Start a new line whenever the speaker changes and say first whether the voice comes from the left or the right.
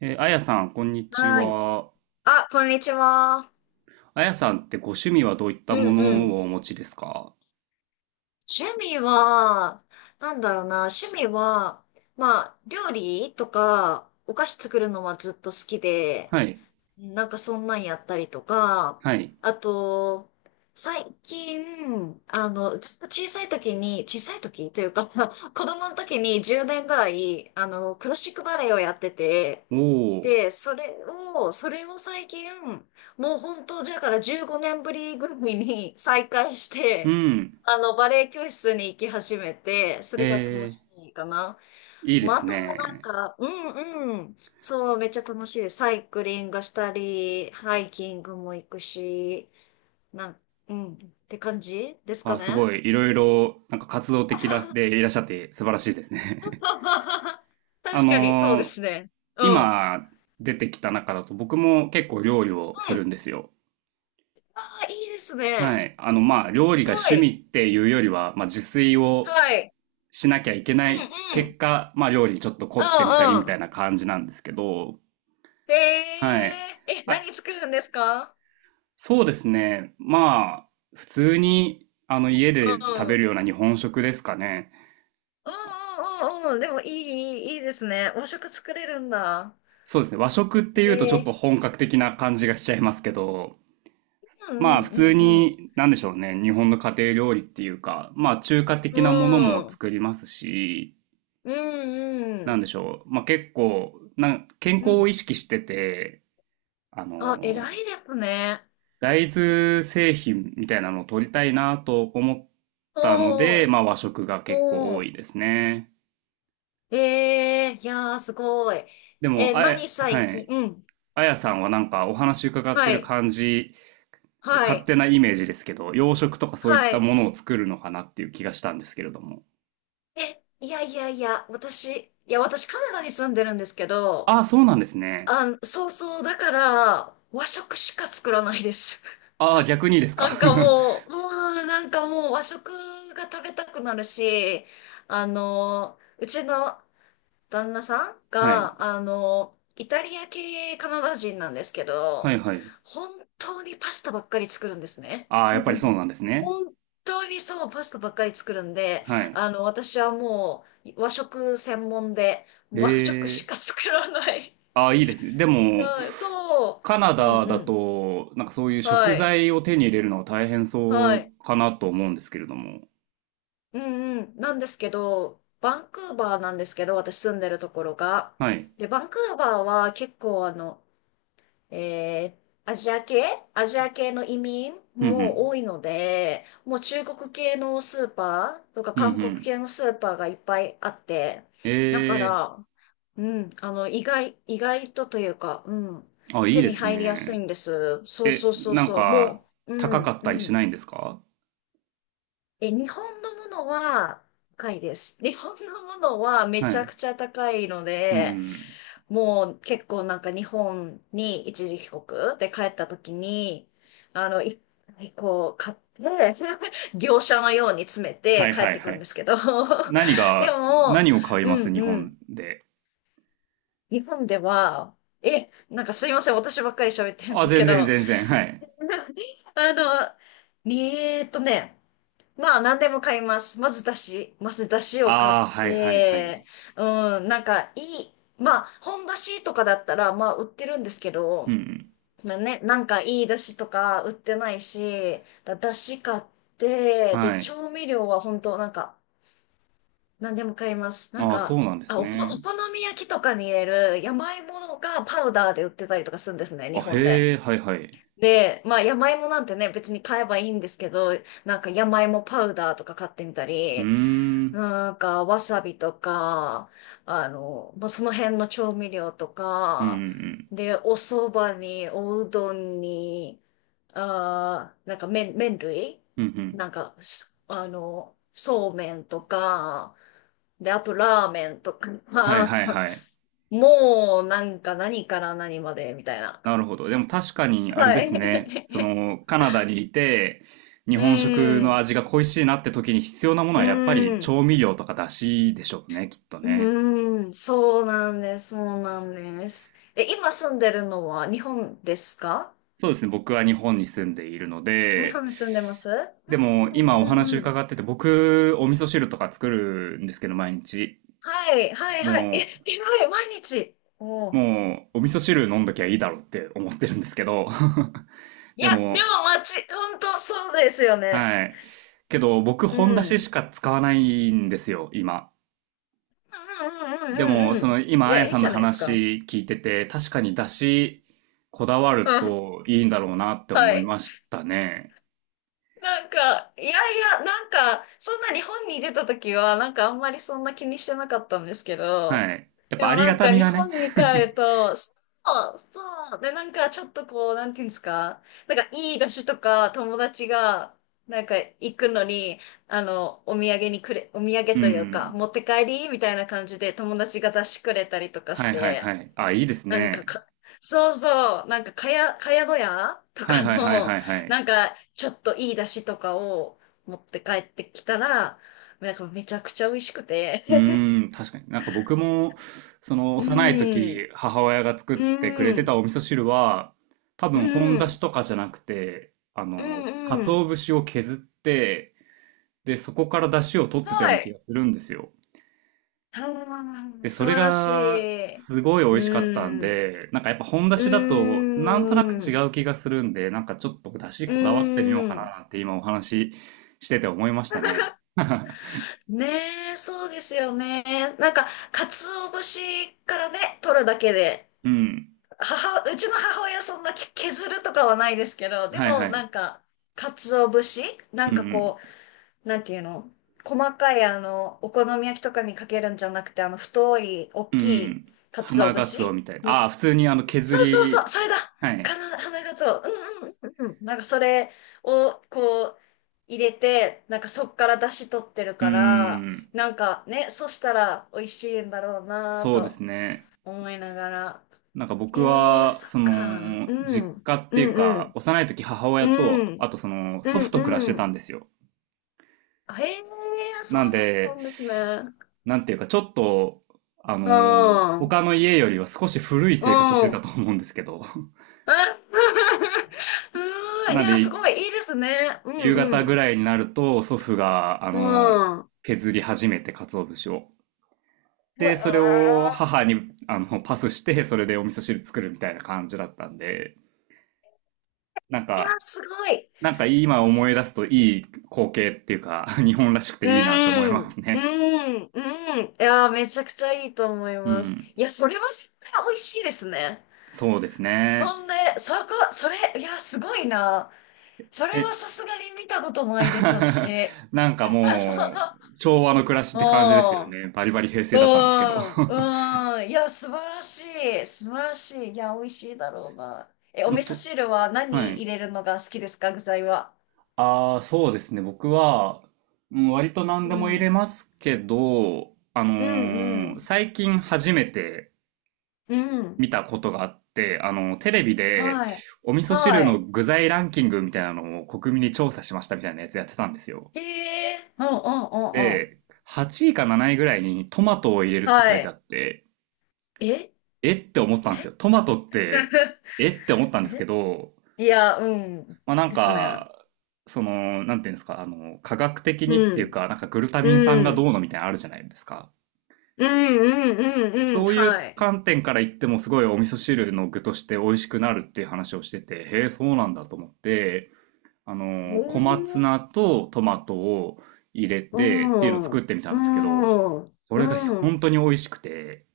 right: あやさん、こんにち
left: はい。
right: は。
left: あ、こんにちは。
right: あやさんってご趣味はどういっ
left: う
right: たも
left: んうん。
right: のをお持ちですか？
left: 趣味は、なんだろうな、趣味は、まあ、料理とか、お菓子作るのはずっと好きで、
right: はい、
left: なんかそんなんやったりとか。
right: はい。
left: あと、最近、ずっと小さい時に、小さい時というか、子供の時に10年ぐらい、クラシックバレエをやってて、
right: おー、
left: で、それを最近、もう本当、だから15年ぶりぐらいに 再開し
right: う
left: て、
right: ん、
left: あの、バレエ教室に行き始めて、それが楽
right: え
left: しいかな。
right: ー、いいで
left: まあ、あ
right: す
left: とはなん
right: ね。
left: か、うんうん、そう、めっちゃ楽しい。サイクリングしたり、ハイキングも行くし、なん、うん、って感じですか
right: あ、す
left: ね。
right: ごい、いろいろ、活動的らでいらっしゃって素晴らしいですね。あ
left: 確かに、そうで
right: のー
left: すね。うん。
right: 今出てきた中だと僕も結構料理をす
left: うん。
right: るんですよ。
left: ああ、いいです
right: は
left: ね。
right: い。まあ、料
left: す
right: 理が
left: ご
right: 趣
left: い。
right: 味っていうよりは、まあ、自炊
left: は
right: を
left: い。
right: しなきゃいけ
left: う
right: ない
left: んう
right: 結
left: ん。
right: 果、まあ、料理にちょっと凝
left: う
right: ってみたりみ
left: んう
right: た
left: ん。
right: いな感じなんですけど、
left: へ
right: はい。
left: え、え、
right: あ、
left: 何作るんですか？
right: そうですね。まあ、普通に、家
left: う
right: で食
left: ん。う
right: べ
left: ん
right: るような日本食ですかね。
left: うんうんうん。でもいい、いいいいですね。和食作れるんだ。
right: そうですね。和食っていうとち
left: え
right: ょっ
left: え。
right: と本格的な感じがしちゃいますけど、
left: う
right: ま
left: んう
right: あ、普通
left: んうん
right: に、なんでしょうね。日本の家庭料理っていうか、まあ、中華
left: う
right: 的なものも
left: ん。うん。
right: 作りますし、
left: うんう
right: なんで
left: ん。
right: しょう。まあ、結構、健
left: う
right: 康
left: ん。
right: を意識してて、あ
left: あ、
right: の
left: 偉いですね。
right: 大豆製品みたいなのを取りたいなと思ったので、
left: おー。
right: まあ和食が結構
left: お
right: 多
left: ー。
right: いですね。
left: ええ、いやー、すごい。
right: で
left: え
right: も、
left: ー、何
right: は
left: 最近
right: い。
left: うん。
right: あやさんはなんかお話伺っ
left: は
right: てる
left: い。
right: 感じ、
left: は
right: 勝
left: い。
right: 手なイメージですけど、洋食とかそういっ
left: は
right: た
left: い。
right: ものを作るのかなっていう気がしたんですけれども。
left: え、いやいやいや、私カナダに住んでるんですけど、
right: ああ、そうなんですね。
left: あん、そうそう、だから、和食しか作らないです。
right: ああ、逆にで す
left: な
right: か。
left: んかもう、うん、なんかもう和食が食べたくなるし、あの、うちの旦那さん
right: はい。
left: が、あの、イタリア系カナダ人なんですけ
right: はい
left: ど、
right: はい。
left: 本当にパスタばっかり作るんですね。
right: ああ、やっぱりそう なんですね。
left: 本当にそう、パスタばっかり作るんで、
right: はい。
left: あの、私はもう和食専門で、和食し
right: ええ、
left: か作らない。
right: ああ、いいですね。でも、
left: はい、そ
right: カナ
left: う。うん
right: ダ
left: う
right: だ
left: ん。
right: と、なんかそういう
left: は
right: 食
left: い。
right: 材を手に入れるのは大変そ
left: は
right: う
left: い。
right: かなと思うんですけれども。
left: うんうん。なんですけど、バンクーバーなんですけど、私住んでるところが。
right: はい。
left: で、バンクーバーは結構あの、アジア系アジア系の移民
right: うんう
left: も
right: ん。
left: 多いので、もう中国系のスーパーとか
right: うんう
left: 韓国
right: ん。
left: 系のスーパーがいっぱいあって、
right: え
left: だか
right: え、
left: ら、うん、あの、意外とというか、うん、
right: あ、いい
left: 手
right: で
left: に
right: す
left: 入りやすい
right: ね。
left: んです。そう
right: え、
left: そうそう
right: なん
left: そう、
right: か、
left: もう、
right: 高
left: う
right: か
left: ん、
right: った
left: う
right: りし
left: ん。
right: ないんですか？
left: え、日本のものは高いです。日本のものはめ
right: は
left: ちゃ
right: い。
left: くちゃ高いの
right: う
left: で、
right: ん。
left: もう結構なんか日本に一時帰国で帰った時に、あの、い、こう買って、業者のように詰め
right: は
left: て
right: い
left: 帰っ
right: はい
left: てく
right: は
left: るんで
right: い。
left: すけど、
right: 何
left: で
right: が、
left: も、
right: 何を買い
left: う
right: ま
left: ん
right: す日
left: う
right: 本
left: ん、
right: で？
left: 日本では、え、なんかすいません、私ばっかり喋ってるんで
right: あ、
left: す
right: 全
left: け
right: 然
left: ど。
right: 全然。はい。
left: あの、えーっとね、まあ、何でも買います。まず、まず、だしを買っ
right: ああ、はいはいは
left: て、
right: い。
left: うん、なんか、いい、まあ、本だしとかだったら、まあ、売ってるんですけ
right: うんう
left: ど、
right: ん。
left: まあね、なんか、いいだしとか売ってないし、だし買って、で、
right: はい。
left: 調味料は本当なんか、何でも買います。なん
right: ああ、そ
left: か、
right: うなんです
left: お
right: ね。
left: 好み焼きとかに入れる山芋がパウダーで売ってたりとかするんですね、日
right: あ、
left: 本で。
right: へえ、はいはい。
left: で、まあ、山芋なんてね、別に買えばいいんですけど、なんか山芋パウダーとか買ってみた
right: うー
left: り、
right: ん。
left: なんか、わさびとか、あの、まあ、その辺の調味料と
right: うんう
left: か、
right: ん
left: で、お蕎麦に、おうどんに、あー、なんか麺類
right: うん。うんうん。
left: なんか、あの、そうめんとか、で、あとラーメンとか、
right: はいはい はい。
left: もう、なんか何から何まで、みたいな。
right: なるほど。でも確かにあれ
left: は
right: ですね。そ
left: い。
right: の、カナダにいて、日
left: う
right: 本食の
left: ん。
right: 味が恋しいなって時に必要なもの
left: う
right: はやっぱり
left: ん。
right: 調味料とか出汁でしょうね、きっと
left: う
right: ね。
left: ーん、そうなんです。え、今住んでるのは日本ですか？
right: そうですね。僕は日本に住んでいるの
left: 日
right: で、
left: 本に住んでます？う
right: でも
left: ん
right: 今お
left: うんう
right: 話
left: んうん。
right: 伺ってて、僕、お味噌汁とか作るんですけど、毎日。
left: はい、はい、
right: も
left: はい。え、えらい、毎日。おう、
right: もう、お味噌汁飲んどきゃいいだろうって思ってるんですけど、
left: い
right: で
left: や、で
right: も、
left: も街、本当そうですよね。
right: はい。けど、僕、
left: うん。
right: 本出
left: う
right: し
left: ん
right: しか使わないんですよ、今。
left: うん
right: で
left: うんう
right: も、
left: んう
right: そ
left: ん。
right: の、
left: い
right: 今、あ
left: や、
right: や
left: いい
right: さん
left: じ
right: の
left: ゃないですか。
right: 話聞いてて、確かに出し、こだわる
left: うん。
right: といいんだろうなって
left: は
right: 思い
left: い。
right: ましたね。
left: なんか、いやいや、なんか、そんな日本に出た時は、なんかあんまりそんな気にしてなかったんですけど、
right: はい。やっ
left: で
right: ぱ、あ
left: も
right: り
left: な
right: が
left: ん
right: た
left: か
right: み
left: 日
right: がね。
left: 本に帰ると、そう、そう、でなんかちょっとこう、なんていうんですか、なんかいい菓子とか友達が、なんか行くのに、あの、お土
right: う
left: 産というか、
right: ん。
left: 持って帰りみたいな感じで友達が出してくれたりとかし
right: はいはい
left: て、
right: はい。あ、いいです
left: なんか
right: ね。
left: か、そうそう、なんか、かや小屋と
right: はい
left: か
right: はいはい
left: の、
right: はいはい。
left: なんか、ちょっといい出汁とかを持って帰ってきたら、なんかめちゃくちゃ美味しくて。
right: う ーん、確かに。なんか僕も、その
left: う
right: 幼い
left: ん、
right: 時、母親が作っ
left: う
right: てくれてた
left: ん、
right: お味噌汁は、多
left: う
right: 分本だし
left: ん、
right: とかじゃなくて、あ
left: う
right: の、
left: ん、う
right: 鰹
left: ん。
right: 節を削って、で、そこから出汁を
left: す
right: 取っ
left: ご
right: てたような気
left: い。
right: がするんですよ。
left: あー
right: で、そ
left: 素
right: れ
left: 晴らし
right: が、
left: い。
right: すごい美
left: う
right: 味しかったん
left: ん、
right: で、なんかやっぱ本だ
left: う
right: しだと、なんとなく違
left: ん、
right: う気がするんで、なんかちょっとだし
left: う
right: こだわってみようかな
left: ん。
right: なんて今お話ししてて思いましたね。
left: ねえ、そうですよね。なんか、鰹節からね、取るだけで、
right: うん。
left: うちの母親そんな削るとかはないですけど、で
right: はい
left: も
right: は
left: な
right: い。
left: んか、鰹節な
right: う
left: ん
right: んう
left: かこ
right: ん。
left: う、なんていうの、細かいあの、お好み焼きとかにかけるんじゃなくて、あの、太い、大
right: う
left: きい
right: ん。
left: 鰹
right: 花ガ
left: 節
right: ツオみたいな。あ
left: み、
right: あ、普通にあの削
left: そうそうそう、
right: り、
left: それだ
right: はい。
left: かな、花鰹。うんうんうんうん。なんかそれをこう、入れて、なんかそっから出汁取ってる
right: う
left: から、
right: ん。
left: なんかね、そしたら美味しいんだろうなぁ
right: そうで
left: と
right: すね。
left: 思いながら。
right: なんか僕
left: ええ、
right: は、
left: そっ
right: そ
left: か。
right: の、
left: う
right: 実
left: ん。
right: 家っ
left: う
right: てい
left: ん
right: う
left: う
right: か、
left: ん。
right: 幼い時母
left: う
right: 親と、
left: ん。
right: あとその、
left: う
right: 祖
left: ん
right: 父と暮らして
left: う
right: たん
left: ん。
right: ですよ。
left: ええ、
right: なん
left: そうだった
right: で、
left: んですね。
right: なんていうか、ちょっと、あ
left: う
right: の
left: ん。うん。
right: 他の家よりは少し古い生活して
left: あ
right: たと思うんですけど。
left: うん。い
right: なん
left: や、す
right: で、
left: ごい、いいですね。う
right: 夕方ぐ
left: ん
right: らいになると、祖父が、
left: うん。うん。
right: 削り始めて、鰹節を。
left: え
right: で、それを
left: え、
right: 母にあのパスして、それでお味噌汁作るみたいな感じだったんで、なん
left: いや、
right: か、
left: すごい。
right: なんか今思い出すといい光景っていうか、日本らしく
left: う
right: ていいなと思いま
left: ん、
right: す
left: う
right: ね。
left: ん、うん。いやー、めちゃくちゃいいと思い
right: う
left: ます。
right: ん。
left: いや、それは絶対美味しいですね。
right: そうですね。
left: そんで、そこ、それ、いや、すごいな。それは
right: え、
left: さすがに見たことないで す、私。
right: なんかもう、
left: あ
right: 昭和の暮らしって感じですよ
left: の、
right: ね。バリバリ平成
left: う
right: だったんですけど。
left: ん、うん、うん。いや、素晴らしい。素晴らしい。いや、美味しいだろうな。え、お
right: でも
left: 味噌
right: と、
left: 汁は
right: は
left: 何入
right: い。
left: れるのが好きですか、具材は？
right: ああ、そうですね。僕は、うん割と
left: う
right: 何でも入
left: ん。
right: れますけど、
left: うん、うん。
right: 最近初めて
left: うん。
right: 見たことがあって、あの、テレビで、
left: はい。
right: お味噌
left: は
right: 汁の
left: い。
right: 具材ランキングみたいなのを国民に調査しましたみたいなやつやってたんですよ。
left: へえ。うん、うん、うん、うん。
right: で、8位か7位ぐらいにトマトを入れるって
left: は
right: 書いて
left: い。
right: あって、
left: え
right: えって思ったんですよ。トマトって、えって思ったんですけ
left: え、
right: ど、
left: いや、うん。
right: まあなん
left: ですね。
right: か、その、なんていうんですか、あの、科学的にって
left: う
right: いう
left: ん。
right: か、なんかグルタミン
left: う
right: 酸が
left: ん。
right: どうのみたいなのあるじゃないですか。
left: うん、うん、うん、うん。
right: そういう
left: はい。
right: 観点から言ってもすごいお味噌汁の具として美味しくなるっていう話をしてて、へえ、そうなんだと思って、あ
left: え
right: の、小松
left: ー、
right: 菜とトマトを入れ
left: う
right: てっていうのを
left: ん、
right: 作ってみた
left: う
right: んですけど、
left: ん、
right: それが
left: う
right: 本
left: ん。
right: 当に美味しくて、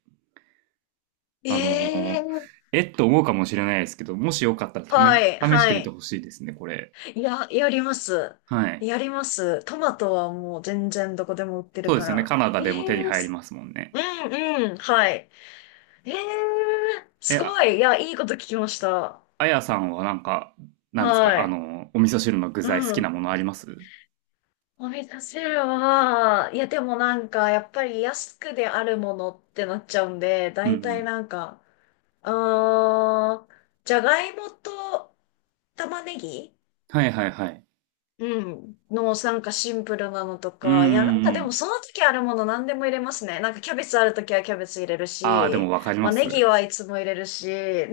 left: え
right: あの、
left: ー、
right: えっと思うかもしれないですけど、もしよかったら
left: は
right: 試、
left: い、
right: 試し
left: は
right: てみて
left: い。
right: ほしいですね、これ。
left: いや、やります。
right: はい。
left: やります。トマトはもう全然どこでも売って
right: そ
left: る
right: うで
left: か
right: すよね。
left: ら。
right: カナダでも手に入りますもん
left: う
right: ね。
left: ん、うん、はい。えー、
right: え、
left: すご
right: あ、
left: い。いや、いいこと聞きました。
right: あやさんはなんか、なんです
left: は
right: かあ
left: い。
right: の、お味噌汁の具
left: う
right: 材好き
left: ん。
right: なものあります？
left: お味噌汁は、いや、でもなんか、やっぱり安くであるものってなっちゃうんで、
right: うんう
left: 大体
right: ん。
left: なんか、あー、じゃがいもと玉ねぎ、
right: はいはいはい。
left: うん、のなんかシンプルなのと
right: うんうん
left: か、いやなんか
right: う
left: でも
right: ん。
left: その時あるもの何でも入れますね。なんかキャベツある時はキャベツ入れる
right: ああ、でも
left: し、
right: わかり
left: まあ
right: ま
left: ネギ
right: す。
left: はいつも入れるし、ね、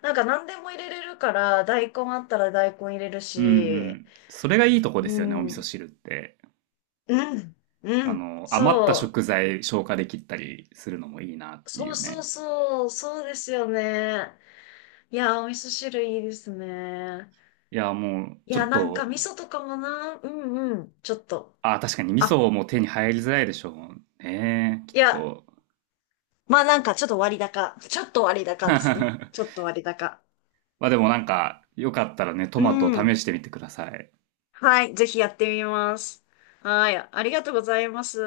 left: なんか何でも入れれるから大根あったら大根入れる
right: うんう
left: し、
right: ん。それがいいとこ
left: う
right: ですよね、お
left: ん、
right: 味噌
left: う
right: 汁って。
left: ん、う
right: あ
left: ん、
right: の、余った
left: そ
right: 食材消化できたりするのもいいなっ
left: う、
right: て
left: そ
right: い
left: う
right: う
left: そう
right: ね。
left: そう、そうですよね。いや、お味噌汁いいですね。
right: いや、もう、
left: い
right: ちょ
left: や、
right: っ
left: なんか味
right: と、
left: 噌とかもな、うんうん、ちょっと。
right: あー、確かに味
left: あ、
right: 噌も手に入りづらいでしょうね、きっ
left: いや、
right: と。
left: まあなんかちょっと割高。ちょっと割高ですね。ちょっと割高。
right: まあでもなんか、よかったらね、ト
left: う
right: マトを試
left: ん。
right: してみてください。
left: はい、ぜひやってみます。はい、ありがとうございます。